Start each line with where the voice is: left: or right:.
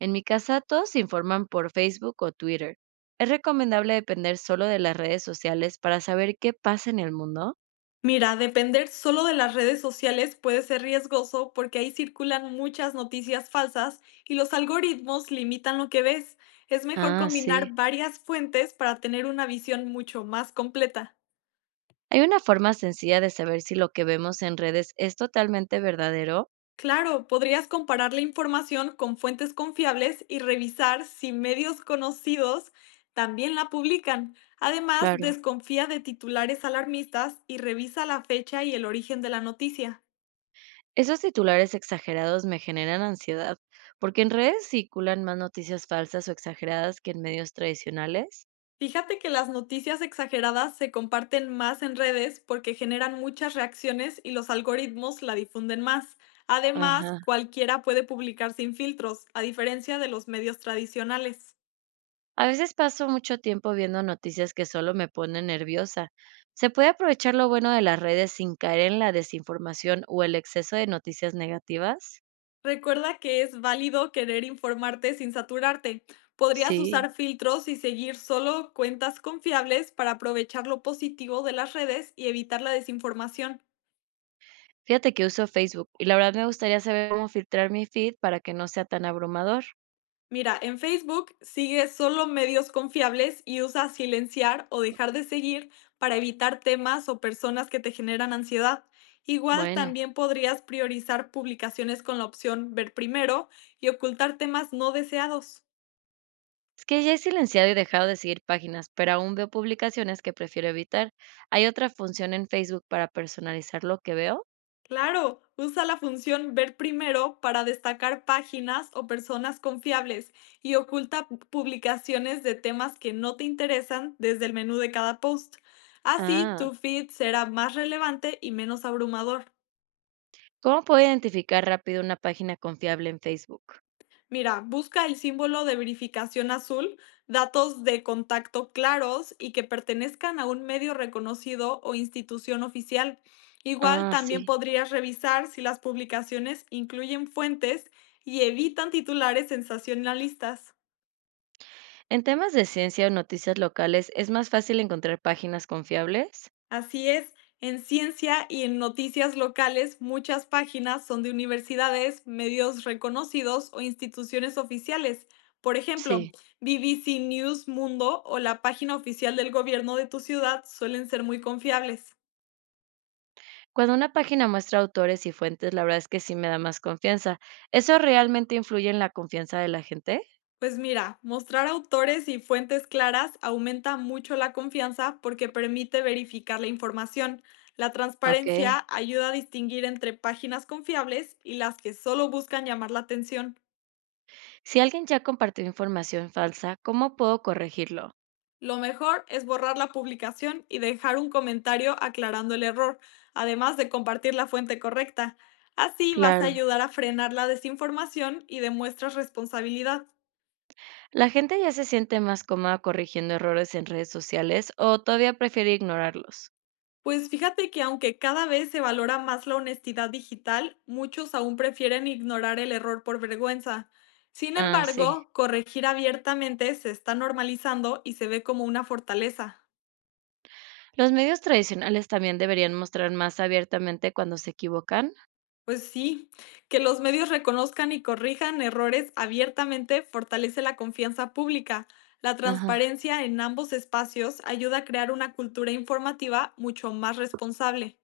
right: En mi casa todos se informan por Facebook o Twitter. ¿Es recomendable depender solo de las redes sociales para saber qué pasa en el mundo?
left: Mira, depender solo de las redes sociales puede ser riesgoso porque ahí circulan muchas noticias falsas y los algoritmos limitan lo que ves. Es mejor
right: Ah,
left: combinar
right: sí.
left: varias fuentes para tener una visión mucho más completa.
right: ¿Hay una forma sencilla de saber si lo que vemos en redes es totalmente verdadero?
left: Claro, podrías comparar la información con fuentes confiables y revisar si medios conocidos también la publican. Además,
right: Claro.
left: desconfía de titulares alarmistas y revisa la fecha y el origen de la noticia.
right: Esos titulares exagerados me generan ansiedad, porque en redes circulan más noticias falsas o exageradas que en medios tradicionales.
left: Fíjate que las noticias exageradas se comparten más en redes porque generan muchas reacciones y los algoritmos la difunden más. Además,
right: Ajá.
left: cualquiera puede publicar sin filtros, a diferencia de los medios tradicionales.
right: A veces paso mucho tiempo viendo noticias que solo me ponen nerviosa. ¿Se puede aprovechar lo bueno de las redes sin caer en la desinformación o el exceso de noticias negativas?
left: Recuerda que es válido querer informarte sin saturarte. Podrías
right: Sí.
left: usar filtros y seguir solo cuentas confiables para aprovechar lo positivo de las redes y evitar la desinformación.
right: Fíjate que uso Facebook y la verdad me gustaría saber cómo filtrar mi feed para que no sea tan abrumador.
left: Mira, en Facebook sigue solo medios confiables y usa silenciar o dejar de seguir para evitar temas o personas que te generan ansiedad. Igual
right: Bueno,
left: también podrías priorizar publicaciones con la opción ver primero y ocultar temas no deseados.
right: es que ya he silenciado y dejado de seguir páginas, pero aún veo publicaciones que prefiero evitar. ¿Hay otra función en Facebook para personalizar lo que veo?
left: Claro, usa la función ver primero para destacar páginas o personas confiables y oculta publicaciones de temas que no te interesan desde el menú de cada post. Así,
right: Ah,
left: tu feed será más relevante y menos abrumador.
right: ¿cómo puedo identificar rápido una página confiable en Facebook?
left: Mira, busca el símbolo de verificación azul, datos de contacto claros y que pertenezcan a un medio reconocido o institución oficial. Igual
right: Ah,
left: también
right: sí.
left: podrías revisar si las publicaciones incluyen fuentes y evitan titulares sensacionalistas.
right: En temas de ciencia o noticias locales, ¿es más fácil encontrar páginas confiables?
left: Así es, en ciencia y en noticias locales muchas páginas son de universidades, medios reconocidos o instituciones oficiales. Por ejemplo,
right: Sí.
left: BBC News Mundo o la página oficial del gobierno de tu ciudad suelen ser muy confiables.
right: Cuando una página muestra autores y fuentes, la verdad es que sí me da más confianza. ¿Eso realmente influye en la confianza de la gente?
left: Pues mira, mostrar autores y fuentes claras aumenta mucho la confianza porque permite verificar la información. La
right: Ok.
left: transparencia ayuda a distinguir entre páginas confiables y las que solo buscan llamar la atención.
right: Si alguien ya compartió información falsa, ¿cómo puedo corregirlo?
left: Lo mejor es borrar la publicación y dejar un comentario aclarando el error, además de compartir la fuente correcta. Así vas a
right: Claro.
left: ayudar a frenar la desinformación y demuestras responsabilidad.
right: ¿La gente ya se siente más cómoda corrigiendo errores en redes sociales o todavía prefiere ignorarlos?
left: Pues fíjate que aunque cada vez se valora más la honestidad digital, muchos aún prefieren ignorar el error por vergüenza. Sin
right: Ah, sí.
left: embargo, corregir abiertamente se está normalizando y se ve como una fortaleza.
right: ¿Los medios tradicionales también deberían mostrar más abiertamente cuando se equivocan?
left: Pues sí, que los medios reconozcan y corrijan errores abiertamente fortalece la confianza pública. La
right: Ajá.
left: transparencia en ambos espacios ayuda a crear una cultura informativa mucho más responsable.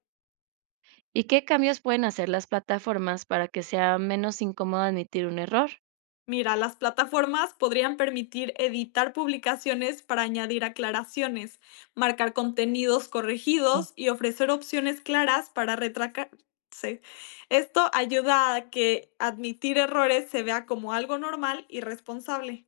right: ¿Y qué cambios pueden hacer las plataformas para que sea menos incómodo admitir un error?
left: Mira, las plataformas podrían permitir editar publicaciones para añadir aclaraciones, marcar contenidos
right: Mm.
left: corregidos y ofrecer opciones claras para retractarse. Esto ayuda a que admitir errores se vea como algo normal y responsable.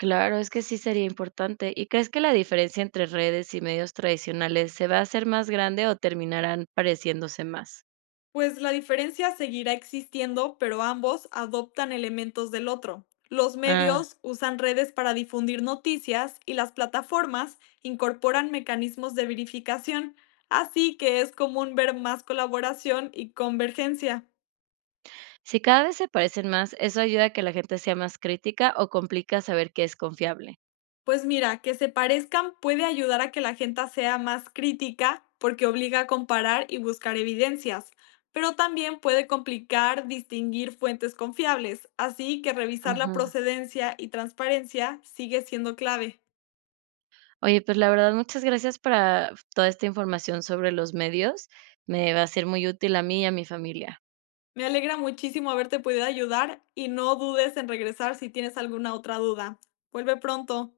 right: Claro, es que sí sería importante. ¿Y crees que la diferencia entre redes y medios tradicionales se va a hacer más grande o terminarán pareciéndose más?
left: Pues la diferencia seguirá existiendo, pero ambos adoptan elementos del otro. Los
right: Ah,
left: medios usan redes para difundir noticias y las plataformas incorporan mecanismos de verificación, así que es común ver más colaboración y convergencia.
right: si cada vez se parecen más, ¿eso ayuda a que la gente sea más crítica o complica saber qué es confiable?
left: Pues mira, que se parezcan puede ayudar a que la gente sea más crítica porque obliga a comparar y buscar evidencias, pero también puede complicar distinguir fuentes confiables, así que revisar la
right: Ujú.
left: procedencia y transparencia sigue siendo clave.
right: Oye, pues la verdad, muchas gracias para toda esta información sobre los medios. Me va a ser muy útil a mí y a mi familia.
left: Me alegra muchísimo haberte podido ayudar y no dudes en regresar si tienes alguna otra duda. Vuelve pronto.